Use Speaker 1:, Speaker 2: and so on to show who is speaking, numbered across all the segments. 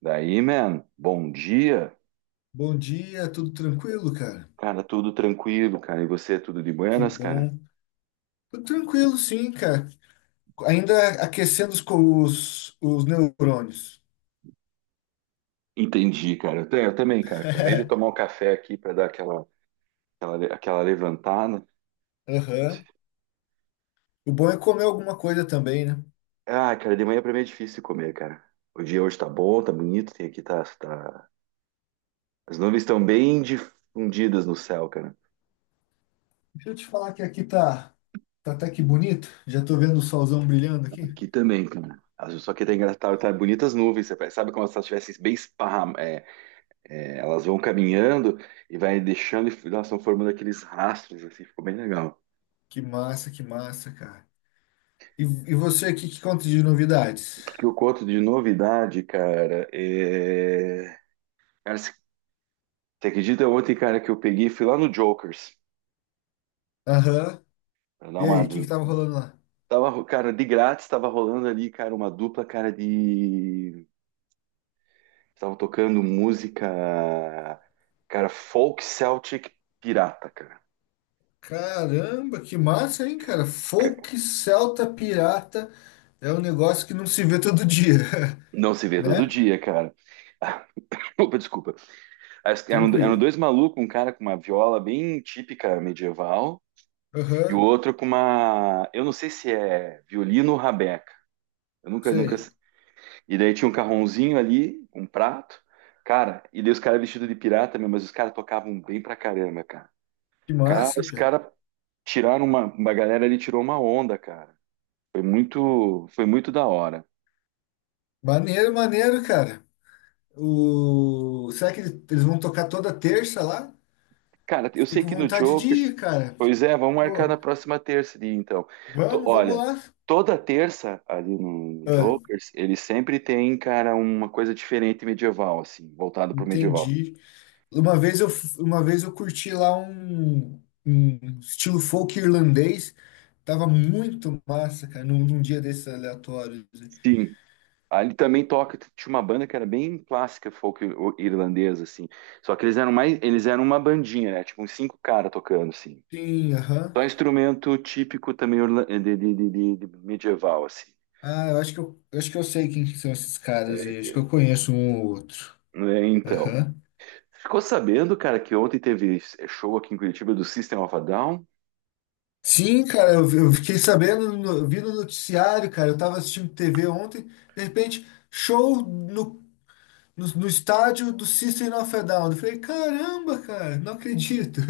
Speaker 1: Daí, man, bom dia.
Speaker 2: Bom dia, tudo tranquilo, cara?
Speaker 1: Cara, tudo tranquilo, cara. E você, tudo de
Speaker 2: Que
Speaker 1: buenas, cara?
Speaker 2: bom. Tudo tranquilo, sim, cara. Ainda aquecendo os, os neurônios.
Speaker 1: Entendi, cara. Eu também, cara. Acabei de tomar um café aqui pra dar aquela levantada.
Speaker 2: Aham. O bom é comer alguma coisa também, né?
Speaker 1: Ah, cara, de manhã pra mim é difícil comer, cara. O dia hoje tá bom, tá bonito, tem aqui tá, tá. As nuvens estão bem difundidas no céu, cara.
Speaker 2: Deixa eu te falar que aqui tá, tá até que bonito. Já tô vendo o solzão brilhando aqui.
Speaker 1: Aqui também, cara. Só que tá engraçado, tá bonitas nuvens, você sabe, como se elas estivessem bem esparramadas. É, elas vão caminhando e vai deixando, e elas estão formando aqueles rastros, assim, ficou bem legal.
Speaker 2: Que massa, cara. E você aqui, que conta de novidades?
Speaker 1: O que eu conto de novidade, cara, é. Cara, você acredita ontem, cara, que eu peguei, fui lá no Jokers,
Speaker 2: Aham.
Speaker 1: pra dar
Speaker 2: E aí,
Speaker 1: uma.
Speaker 2: o que que tava rolando lá?
Speaker 1: Tava, cara, de grátis, tava rolando ali, cara, uma dupla, cara, de. Tava tocando música, cara, folk Celtic pirata, cara.
Speaker 2: Caramba, que massa, hein, cara? Folk Celta Pirata é um negócio que não se vê todo dia,
Speaker 1: Não se vê todo
Speaker 2: né?
Speaker 1: dia, cara. Opa, desculpa. Eram
Speaker 2: Tranquilo.
Speaker 1: dois malucos, um cara com uma viola bem típica medieval e o
Speaker 2: Aham,
Speaker 1: outro com uma, eu não sei se é violino ou rabeca. Eu nunca, nunca.
Speaker 2: sei.
Speaker 1: E daí tinha um carronzinho ali, um prato, cara. E daí os caras vestidos de pirata mesmo, mas os caras tocavam bem pra caramba, cara.
Speaker 2: Que
Speaker 1: Cara,
Speaker 2: massa,
Speaker 1: os
Speaker 2: Pia.
Speaker 1: caras uma galera ali tirou uma onda, cara. Foi muito da hora.
Speaker 2: Maneiro, maneiro, cara. O... Será que eles vão tocar toda terça lá?
Speaker 1: Cara, eu
Speaker 2: Fiquei
Speaker 1: sei
Speaker 2: com
Speaker 1: que no
Speaker 2: vontade de
Speaker 1: Jokers.
Speaker 2: ir, cara.
Speaker 1: Pois
Speaker 2: Fiquei-
Speaker 1: é, vamos marcar
Speaker 2: Pô,
Speaker 1: na próxima terça ali, então.
Speaker 2: vamos, vamos
Speaker 1: Olha,
Speaker 2: lá.
Speaker 1: toda terça ali no
Speaker 2: Ah,
Speaker 1: Jokers, ele sempre tem, cara, uma coisa diferente medieval, assim, voltado pro medieval.
Speaker 2: entendi. Uma vez eu curti lá um estilo folk irlandês. Tava muito massa, cara, num dia desses aleatórios assim.
Speaker 1: Sim. Ali também toca, tinha uma banda que era bem clássica, folk irlandesa, assim. Só que eles eram mais, eles eram uma bandinha, né? Tipo, uns cinco caras tocando, assim.
Speaker 2: Sim, aham.
Speaker 1: Só instrumento típico também de medieval, assim.
Speaker 2: Ah, eu acho que eu sei quem que são esses caras
Speaker 1: É,
Speaker 2: aí. Acho que
Speaker 1: ente-
Speaker 2: eu conheço um ou outro.
Speaker 1: é, então.
Speaker 2: Aham.
Speaker 1: Ficou sabendo, cara, que ontem teve show aqui em Curitiba do System of a Down.
Speaker 2: Sim, cara, eu fiquei sabendo, eu vi no noticiário, cara. Eu tava assistindo TV ontem, de repente, show no estádio do System of a Down. Eu falei, caramba, cara, não acredito.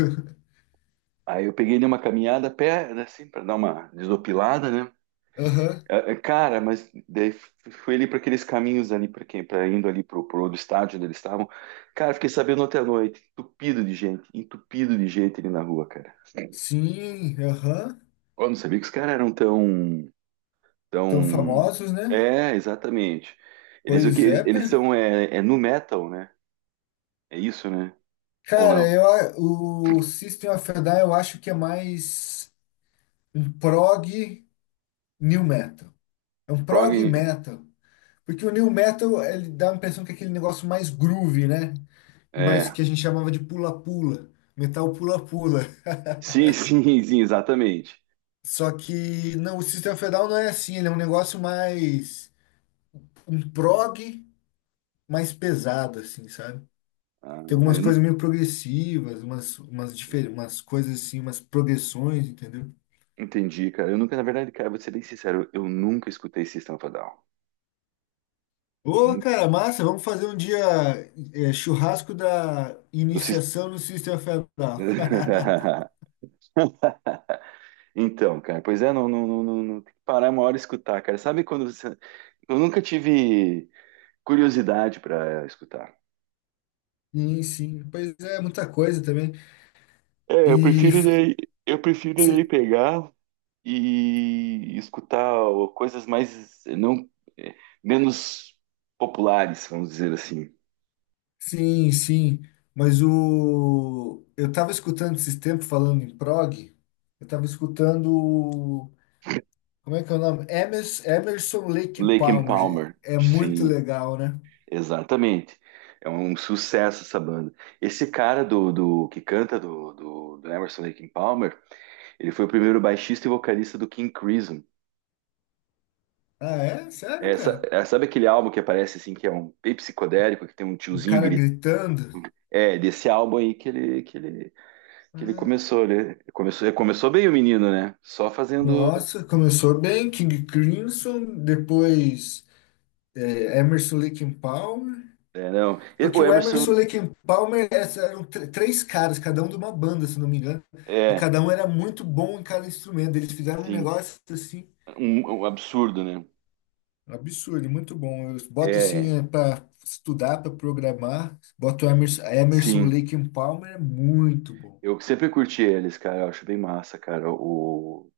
Speaker 1: Aí eu peguei numa caminhada a pé, né, assim, para dar uma desopilada, né?
Speaker 2: Aham.
Speaker 1: É, cara, mas daí fui ali para aqueles caminhos ali para quem, para indo ali pro, outro estádio onde eles estavam. Cara, fiquei sabendo ontem à noite, entupido de gente ali na rua, cara.
Speaker 2: Sim, aham.
Speaker 1: Eu não sabia que os caras eram tão,
Speaker 2: Tão
Speaker 1: tão.
Speaker 2: famosos, né?
Speaker 1: É, exatamente. Eles O que
Speaker 2: Pois
Speaker 1: eles,
Speaker 2: é, pá.
Speaker 1: eles são é nu metal, né? É isso, né? Ou
Speaker 2: Cara,
Speaker 1: não?
Speaker 2: o System of a Down eu acho que é mais um prog new metal. É um
Speaker 1: Prog,
Speaker 2: prog metal. Porque o new metal, ele dá a impressão que é aquele negócio mais groove, né? Mas
Speaker 1: é.
Speaker 2: que a gente chamava de pula-pula. Metal pula-pula.
Speaker 1: Sim, sim, sim, exatamente.
Speaker 2: Só que não, o System of a Down não é assim. Ele é um negócio mais... Um prog mais pesado, assim, sabe?
Speaker 1: Ah,
Speaker 2: Tem algumas
Speaker 1: eu
Speaker 2: coisas meio progressivas, umas coisas assim, umas progressões, entendeu?
Speaker 1: entendi, cara. Eu nunca, na verdade, cara, vou ser bem sincero, eu nunca escutei System of a Down.
Speaker 2: Ô,
Speaker 1: Nun-
Speaker 2: cara, massa, vamos fazer um dia churrasco da
Speaker 1: Do Sys-
Speaker 2: iniciação no System of a Down.
Speaker 1: Então, cara, pois é, não, não, não, não, não- tem que parar uma hora e escutar, cara. Sabe quando você. Eu nunca tive curiosidade para escutar.
Speaker 2: Sim, sim, pois é, muita coisa também.
Speaker 1: É, eu
Speaker 2: E
Speaker 1: prefiro
Speaker 2: f-
Speaker 1: daí, eu prefiro daí
Speaker 2: se-
Speaker 1: pegar e escutar coisas mais não, eh, menos populares, vamos dizer assim.
Speaker 2: sim, mas o eu tava escutando esses tempos falando em prog, eu tava escutando como é que é o nome? Emerson Lake
Speaker 1: Lake and
Speaker 2: Palmer.
Speaker 1: Palmer.
Speaker 2: É muito
Speaker 1: Sim,
Speaker 2: legal, né?
Speaker 1: exatamente. É um sucesso essa banda. Esse cara do que canta do Emerson Lake and Palmer, ele foi o primeiro baixista e vocalista do King Crimson.
Speaker 2: Ah, é? Sério,
Speaker 1: É, sa-
Speaker 2: cara?
Speaker 1: é, sabe aquele álbum que aparece assim, que é um bem psicodélico, que tem um
Speaker 2: Um
Speaker 1: tiozinho
Speaker 2: cara
Speaker 1: gritando?
Speaker 2: gritando?
Speaker 1: É, desse álbum aí que ele
Speaker 2: Ah,
Speaker 1: começou, né? Começou, ele começou bem o menino, né? Só fazendo.
Speaker 2: nossa, começou bem, King Crimson, depois Emerson, Lake and Palmer.
Speaker 1: É, não. O
Speaker 2: Porque o
Speaker 1: Emerson
Speaker 2: Emerson, Lake and Palmer eram três caras, cada um de uma banda, se não me engano. E
Speaker 1: é,
Speaker 2: cada um era muito bom em cada instrumento. Eles fizeram um
Speaker 1: sim,
Speaker 2: negócio assim,
Speaker 1: um absurdo, né?
Speaker 2: absurdo, muito bom. Eu boto
Speaker 1: É,
Speaker 2: assim para estudar, para programar. Boto Emerson,
Speaker 1: sim.
Speaker 2: Lake and Palmer, é muito bom.
Speaker 1: Eu sempre curti eles, cara. Eu acho bem massa, cara,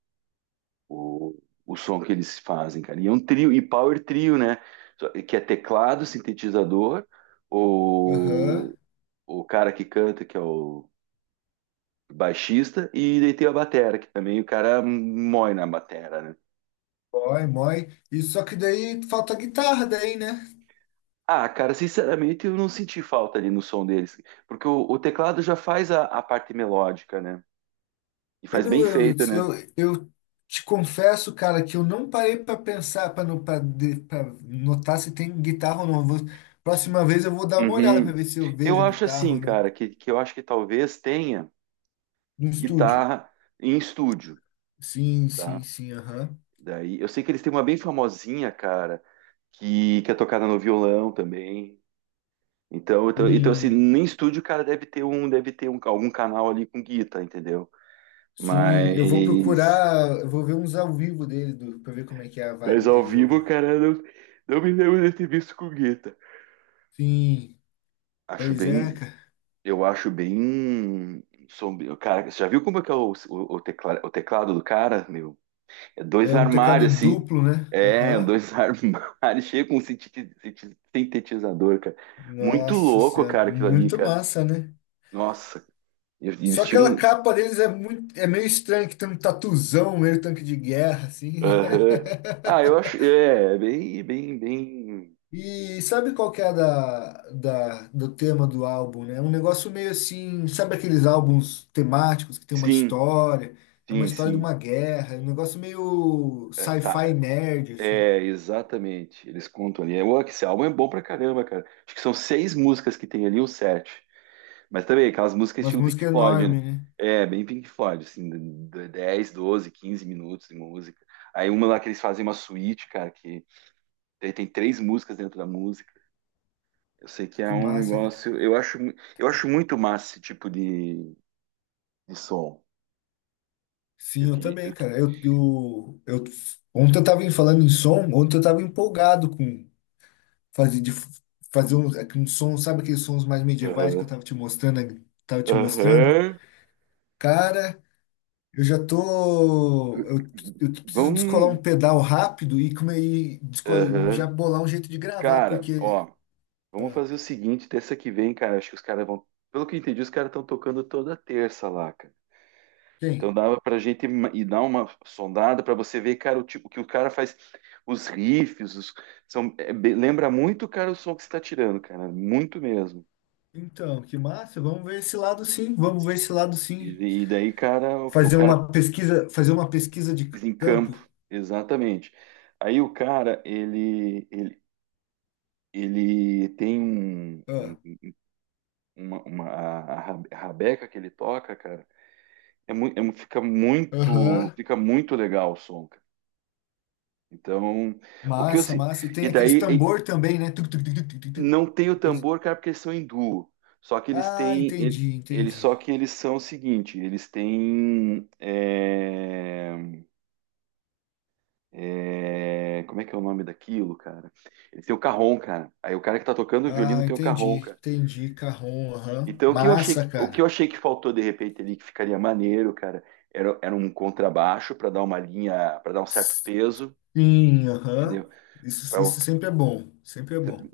Speaker 1: o, o som que eles fazem, cara. E é um trio, e power trio, né? Que é teclado, sintetizador,
Speaker 2: Aham.
Speaker 1: o, o cara que canta, que é o baixista, e daí tem a batera, que também o cara mói na batera, né?
Speaker 2: Mói, mói. E só que daí falta guitarra daí, né?
Speaker 1: Ah, cara, sinceramente, eu não senti falta ali no som deles, porque o teclado já faz a parte melódica, né? E
Speaker 2: Eu,
Speaker 1: faz
Speaker 2: não-
Speaker 1: bem
Speaker 2: eu,
Speaker 1: feito, né?
Speaker 2: eu te confesso, cara, que eu não parei pra pensar, pra no- pra de- pra notar se tem guitarra ou não. Vou- próxima vez eu vou dar uma olhada pra
Speaker 1: Uhum.
Speaker 2: ver se eu
Speaker 1: Eu
Speaker 2: vejo a
Speaker 1: acho
Speaker 2: guitarra ou
Speaker 1: assim,
Speaker 2: não.
Speaker 1: cara, que eu acho que talvez tenha
Speaker 2: No estúdio.
Speaker 1: guitarra em estúdio,
Speaker 2: Sim,
Speaker 1: tá?
Speaker 2: sim, sim, aham.
Speaker 1: Daí, eu sei que eles têm uma bem famosinha, cara, que é tocada no violão também. Então assim,
Speaker 2: Sim,
Speaker 1: nem estúdio o cara deve ter um, algum canal ali com guitarra, entendeu?
Speaker 2: sim, eu vou
Speaker 1: Mas,
Speaker 2: procurar, eu vou ver uns ao vivo dele, do, pra ver como é que é a
Speaker 1: mas
Speaker 2: vibe
Speaker 1: ao
Speaker 2: deles ao
Speaker 1: vivo,
Speaker 2: vivo.
Speaker 1: cara, não me lembro de ter visto com guitarra.
Speaker 2: Sim,
Speaker 1: Acho
Speaker 2: pois é,
Speaker 1: bem,
Speaker 2: cara.
Speaker 1: eu acho bem sombrio. Cara, você já viu como é que é o teclado do cara, meu? Dois
Speaker 2: É um teclado
Speaker 1: armários, assim.
Speaker 2: duplo, né?
Speaker 1: É,
Speaker 2: Aham.
Speaker 1: dois armários cheios com sintetizador, cara. Muito
Speaker 2: Nossa
Speaker 1: louco,
Speaker 2: senhora,
Speaker 1: cara, aquilo ali,
Speaker 2: muito
Speaker 1: cara.
Speaker 2: massa, né?
Speaker 1: Nossa, e eles
Speaker 2: Só
Speaker 1: tiram
Speaker 2: aquela
Speaker 1: um.
Speaker 2: capa deles é muito, é meio estranho, que tem um tatuzão, meio tanque de guerra, assim, né?
Speaker 1: Aham. Ah, eu acho. É bem, bem, bem.
Speaker 2: E sabe qual que é a do tema do álbum, né? É um negócio meio assim, sabe aqueles álbuns temáticos que tem uma
Speaker 1: Sim,
Speaker 2: história, é uma
Speaker 1: sim,
Speaker 2: história de
Speaker 1: sim.
Speaker 2: uma guerra, é um negócio meio
Speaker 1: É, tá.
Speaker 2: sci-fi nerd, assim.
Speaker 1: É, exatamente. Eles contam ali. Ué, que esse álbum é bom pra caramba, cara. Acho que são seis músicas que tem ali, ou sete. Mas também aquelas músicas
Speaker 2: Umas
Speaker 1: estilo Pink
Speaker 2: músicas
Speaker 1: Floyd, né?
Speaker 2: enormes, né?
Speaker 1: É, bem Pink Floyd, assim, 10, 12, 15 minutos de música. Aí uma lá que eles fazem uma suíte, cara, que tem três músicas dentro da música. Eu sei que é
Speaker 2: Que
Speaker 1: um
Speaker 2: massa, cara.
Speaker 1: negócio. Eu acho muito massa esse tipo de som. Eu
Speaker 2: Sim, eu
Speaker 1: queria. Eu,
Speaker 2: também,
Speaker 1: que-
Speaker 2: cara. Ontem eu tava falando em som, ontem eu tava empolgado com fazer de fazer um, aquele som, sabe aqueles sons mais medievais que
Speaker 1: Aham.
Speaker 2: eu tava te mostrando, tava te mostrando?
Speaker 1: Aham.
Speaker 2: Cara, eu já tô, eu preciso descolar um
Speaker 1: Vamos.
Speaker 2: pedal rápido e como aí descolar e já
Speaker 1: Aham.
Speaker 2: bolar um jeito de gravar,
Speaker 1: Cara,
Speaker 2: porque
Speaker 1: ó, vamos fazer o seguinte, terça que vem, cara. Acho que os caras vão. Pelo que eu entendi, os caras estão tocando toda terça lá, cara. Então
Speaker 2: tem.
Speaker 1: dava pra gente ir dar uma sondada pra você ver, cara, o tipo o que o cara faz, os riffs, são, lembra muito, cara, o som que você tá tirando, cara, muito mesmo.
Speaker 2: Então, que massa, vamos ver esse lado sim, vamos ver esse lado sim.
Speaker 1: E daí, cara, o cara
Speaker 2: Fazer uma pesquisa de
Speaker 1: em campo,
Speaker 2: campo.
Speaker 1: exatamente. Aí o cara, ele tem
Speaker 2: Ah,
Speaker 1: a rabeca que ele toca, cara, é, mu- é mu- fica muito,
Speaker 2: aham.
Speaker 1: fica muito legal o som, cara. Então, o que eu
Speaker 2: Massa,
Speaker 1: se-
Speaker 2: massa. E tem
Speaker 1: e
Speaker 2: aqueles
Speaker 1: daí.
Speaker 2: tambor também, né? Tuc, tuc, tuc, tuc, tuc, tuc, tuc.
Speaker 1: Não tem o
Speaker 2: Aqueles...
Speaker 1: tambor, cara, porque eles são hindu. Só que eles
Speaker 2: Ah,
Speaker 1: têm. Ele-
Speaker 2: entendi,
Speaker 1: Eles, só
Speaker 2: entendi.
Speaker 1: que eles são o seguinte, eles têm. Como é que é o nome daquilo, cara? Eles têm o carrom, cara. Aí o cara que tá tocando o violino
Speaker 2: Ah,
Speaker 1: tem o carrom,
Speaker 2: entendi,
Speaker 1: cara.
Speaker 2: entendi, carrom, aham.
Speaker 1: Então o que eu achei
Speaker 2: Massa,
Speaker 1: que, o que
Speaker 2: cara.
Speaker 1: eu achei que faltou de repente ali, que ficaria maneiro, cara, era um contrabaixo para dar uma linha, para dar um certo peso,
Speaker 2: Sim, aham.
Speaker 1: entendeu?
Speaker 2: Isso,
Speaker 1: Pra o-
Speaker 2: isso sempre é bom, sempre é bom.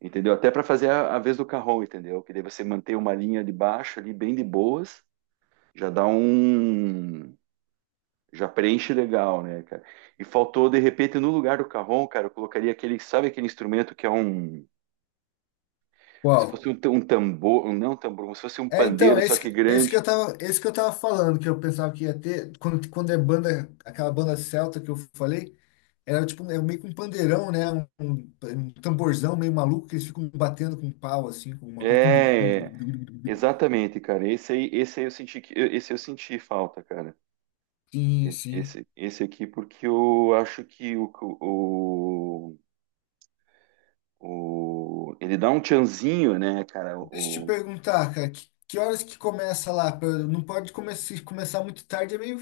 Speaker 1: Entendeu? Até para fazer a vez do carrom, entendeu? Que daí você manter uma linha de baixo ali bem de boas. Já dá um. Já preenche legal, né, cara? E faltou, de repente, no lugar do carrom, cara, eu colocaria aquele, sabe aquele instrumento que é um. Como se
Speaker 2: Qual?
Speaker 1: fosse um tambor, um- não um tambor, como se fosse um
Speaker 2: É, então,
Speaker 1: pandeiro, só que grande.
Speaker 2: esse que eu tava falando, que eu pensava que ia ter, quando, quando é banda, aquela banda celta que eu falei, era tipo, é meio que um pandeirão, né? Um tamborzão meio maluco que eles ficam batendo com pau, assim, com uma coisa.
Speaker 1: É, exatamente, cara. Esse aí eu senti que, esse eu senti falta, cara.
Speaker 2: Sim, sim.
Speaker 1: Esse aqui, porque eu acho que o, ele dá um tchanzinho, né, cara?
Speaker 2: Deixa eu te
Speaker 1: O,
Speaker 2: perguntar, cara, que horas que começa lá? Se começar muito tarde,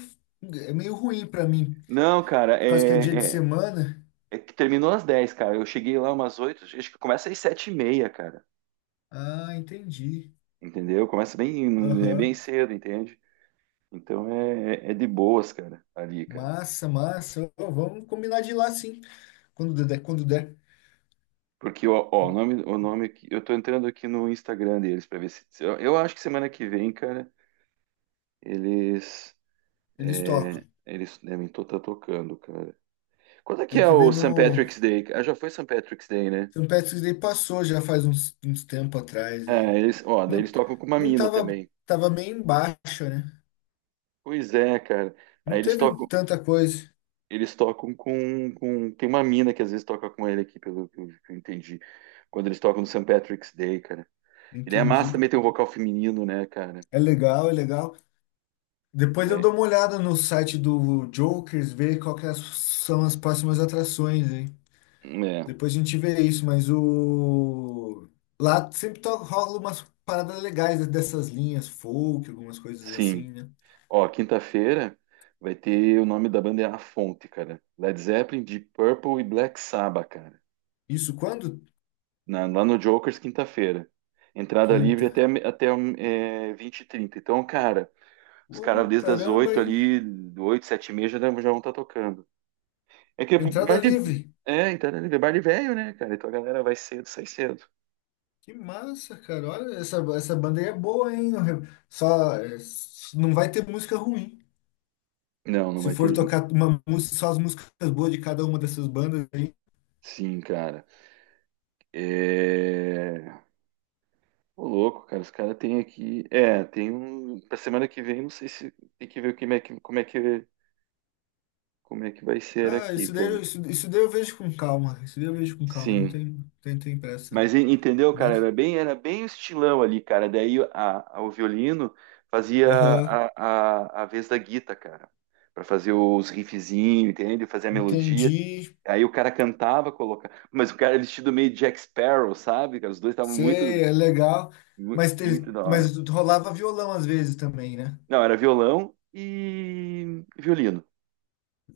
Speaker 2: é meio ruim pra mim,
Speaker 1: não, cara,
Speaker 2: por causa que é dia de
Speaker 1: é, é.
Speaker 2: semana.
Speaker 1: É que terminou às 10, cara. Eu cheguei lá umas 8. Acho que começa às 7h30, cara.
Speaker 2: Ah, entendi.
Speaker 1: Entendeu? Começa bem, é bem
Speaker 2: Aham.
Speaker 1: cedo, entende? Então é de boas, cara, ali, cara.
Speaker 2: Massa, massa. Ô, vamos combinar de ir lá sim, quando der, quando der.
Speaker 1: Porque, ó, o nome que eu tô entrando aqui no Instagram deles pra ver se. Se- Eu acho que semana que vem, cara, eles.
Speaker 2: Eles tocam.
Speaker 1: Eles devem estar tocando, cara. Quando é que
Speaker 2: Tem
Speaker 1: é
Speaker 2: que
Speaker 1: o
Speaker 2: ver
Speaker 1: St.
Speaker 2: no.
Speaker 1: Patrick's Day? Ah, já foi St. Patrick's Day, né?
Speaker 2: St. Patrick's Day passou já faz uns, uns tempo atrás
Speaker 1: Ah,
Speaker 2: aí.
Speaker 1: eles, ó, daí
Speaker 2: Não,
Speaker 1: eles tocam com uma
Speaker 2: não
Speaker 1: mina
Speaker 2: tava,
Speaker 1: também.
Speaker 2: tava meio embaixo, né?
Speaker 1: Pois é, cara. Aí
Speaker 2: Não
Speaker 1: eles
Speaker 2: teve
Speaker 1: tocam.
Speaker 2: tanta coisa.
Speaker 1: Eles tocam com. Tem uma mina que às vezes toca com ele aqui, pelo que eu entendi. Quando eles tocam no Saint Patrick's Day, cara. E daí a massa
Speaker 2: Entendi.
Speaker 1: também tem um vocal feminino, né, cara?
Speaker 2: É legal, é legal. Depois eu
Speaker 1: Daí-
Speaker 2: dou uma olhada no site do Jokers, ver qual que é as- são as próximas atrações, hein?
Speaker 1: É,
Speaker 2: Depois a gente vê isso, mas o... Lá sempre rola umas paradas legais dessas linhas folk, algumas coisas
Speaker 1: sim.
Speaker 2: assim, né?
Speaker 1: Ó, quinta-feira vai ter, o nome da banda é A Fonte, cara. Led Zeppelin, Deep Purple e Black Sabbath, cara.
Speaker 2: Isso quando?
Speaker 1: Lá no Jokers, quinta-feira. Entrada livre até,
Speaker 2: Quinta.
Speaker 1: até 20h30. Então, cara, os caras
Speaker 2: Ô,
Speaker 1: desde as
Speaker 2: caramba,
Speaker 1: 8
Speaker 2: hein?
Speaker 1: ali, 8, 7 e meia já, já vão estar tocando. É que é
Speaker 2: Entrada
Speaker 1: bar de.
Speaker 2: livre.
Speaker 1: É, então, né, bar de velho, né, cara? Então a galera vai cedo, sai cedo.
Speaker 2: Que massa, cara. Olha, essa banda aí é boa, hein? Não vai ter música ruim.
Speaker 1: Não
Speaker 2: Se
Speaker 1: vai
Speaker 2: for
Speaker 1: ter.
Speaker 2: tocar uma música, só as músicas boas de cada uma dessas bandas.
Speaker 1: Sim, cara. É. Ô, louco, cara. Os caras têm aqui. É, tem um. Pra semana que vem, não sei se tem que ver como é que, como é que, como é que vai ser
Speaker 2: Ah,
Speaker 1: aqui, cara.
Speaker 2: isso, isso daí eu vejo com calma. Isso daí eu vejo com calma. Não
Speaker 1: Sim.
Speaker 2: tem, tem, tem pressa, não.
Speaker 1: Mas entendeu, cara?
Speaker 2: Mas,
Speaker 1: Era bem o estilão ali, cara. Daí o violino fazia
Speaker 2: aham,
Speaker 1: a vez da guita, cara. Pra fazer os riffzinhos, entende? Fazer a melodia.
Speaker 2: entendi.
Speaker 1: Aí o cara cantava, colocava. Mas o cara vestido meio Jack Sparrow, sabe, cara? Os dois estavam muito,
Speaker 2: Sei, é legal.
Speaker 1: mu-
Speaker 2: Mas,
Speaker 1: muito da hora.
Speaker 2: mas rolava violão às vezes também, né?
Speaker 1: Não, era violão e violino.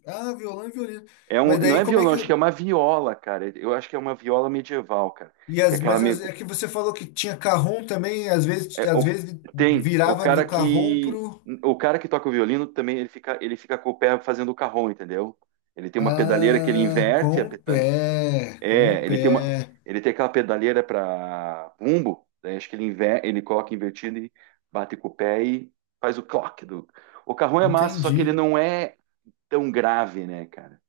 Speaker 2: Ah, violão e violino.
Speaker 1: É um,
Speaker 2: Mas
Speaker 1: não
Speaker 2: daí
Speaker 1: é
Speaker 2: como é
Speaker 1: violão,
Speaker 2: que.
Speaker 1: acho que é uma viola, cara. Eu acho que é uma viola medieval, cara. Que é aquela
Speaker 2: É
Speaker 1: meio.
Speaker 2: que você falou que tinha carrom também,
Speaker 1: é,
Speaker 2: às
Speaker 1: o-
Speaker 2: vezes
Speaker 1: Tem o
Speaker 2: virava
Speaker 1: cara
Speaker 2: do carrom
Speaker 1: que
Speaker 2: pro.
Speaker 1: toca o violino também, ele fica com o pé fazendo o carrom, entendeu? Ele tem uma pedaleira que ele
Speaker 2: Ah, com
Speaker 1: inverte a,
Speaker 2: o
Speaker 1: peda-.
Speaker 2: pé, com o
Speaker 1: É, ele tem uma,
Speaker 2: pé.
Speaker 1: ele tem aquela pedaleira para bumbo, daí acho que ele coloca invertido e bate com o pé e faz o clock do. O carrão é massa, só que ele
Speaker 2: Entendi.
Speaker 1: não é tão grave, né, cara?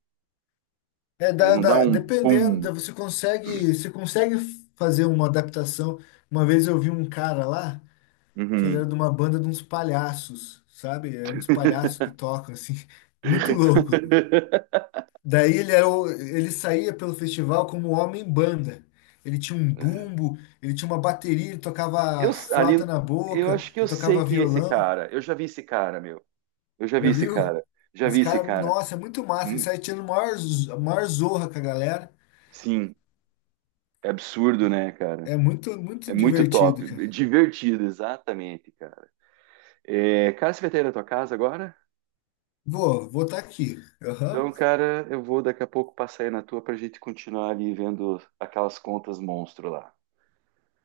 Speaker 1: Ele não dá um
Speaker 2: Dependendo,
Speaker 1: pum.
Speaker 2: dá- você consegue fazer uma adaptação. Uma vez eu vi um cara lá, que ele era
Speaker 1: Uhum.
Speaker 2: de uma banda de uns palhaços, sabe? É uns palhaços que tocam, assim, muito louco. Daí ele era, o- ele saía pelo festival como homem-banda. Ele tinha um bumbo, ele tinha uma bateria, ele tocava
Speaker 1: Ali,
Speaker 2: flauta na
Speaker 1: eu
Speaker 2: boca,
Speaker 1: acho que eu
Speaker 2: ele
Speaker 1: sei
Speaker 2: tocava
Speaker 1: quem é esse
Speaker 2: violão.
Speaker 1: cara. Eu já vi esse cara, meu. Eu já vi
Speaker 2: Já
Speaker 1: esse
Speaker 2: viu?
Speaker 1: cara. Já
Speaker 2: Esse
Speaker 1: vi esse
Speaker 2: cara,
Speaker 1: cara.
Speaker 2: nossa, é muito massa. Ele
Speaker 1: Hum,
Speaker 2: sai tirando maior, maior zorra com a galera.
Speaker 1: sim, é absurdo, né, cara?
Speaker 2: É muito, muito
Speaker 1: É muito
Speaker 2: divertido, cara.
Speaker 1: top, divertido, exatamente, cara. É, cara, você vai ter aí na tua casa agora?
Speaker 2: Vou, vou estar aqui.
Speaker 1: Então,
Speaker 2: Aham.
Speaker 1: cara, eu vou daqui a pouco passar aí na tua pra gente continuar ali vendo aquelas contas monstro lá.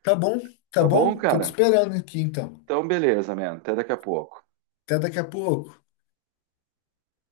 Speaker 2: Tá bom, tá
Speaker 1: Tá bom,
Speaker 2: bom. Tô te
Speaker 1: cara?
Speaker 2: esperando aqui então.
Speaker 1: Então, beleza, mano. Até daqui a pouco.
Speaker 2: Até daqui a pouco.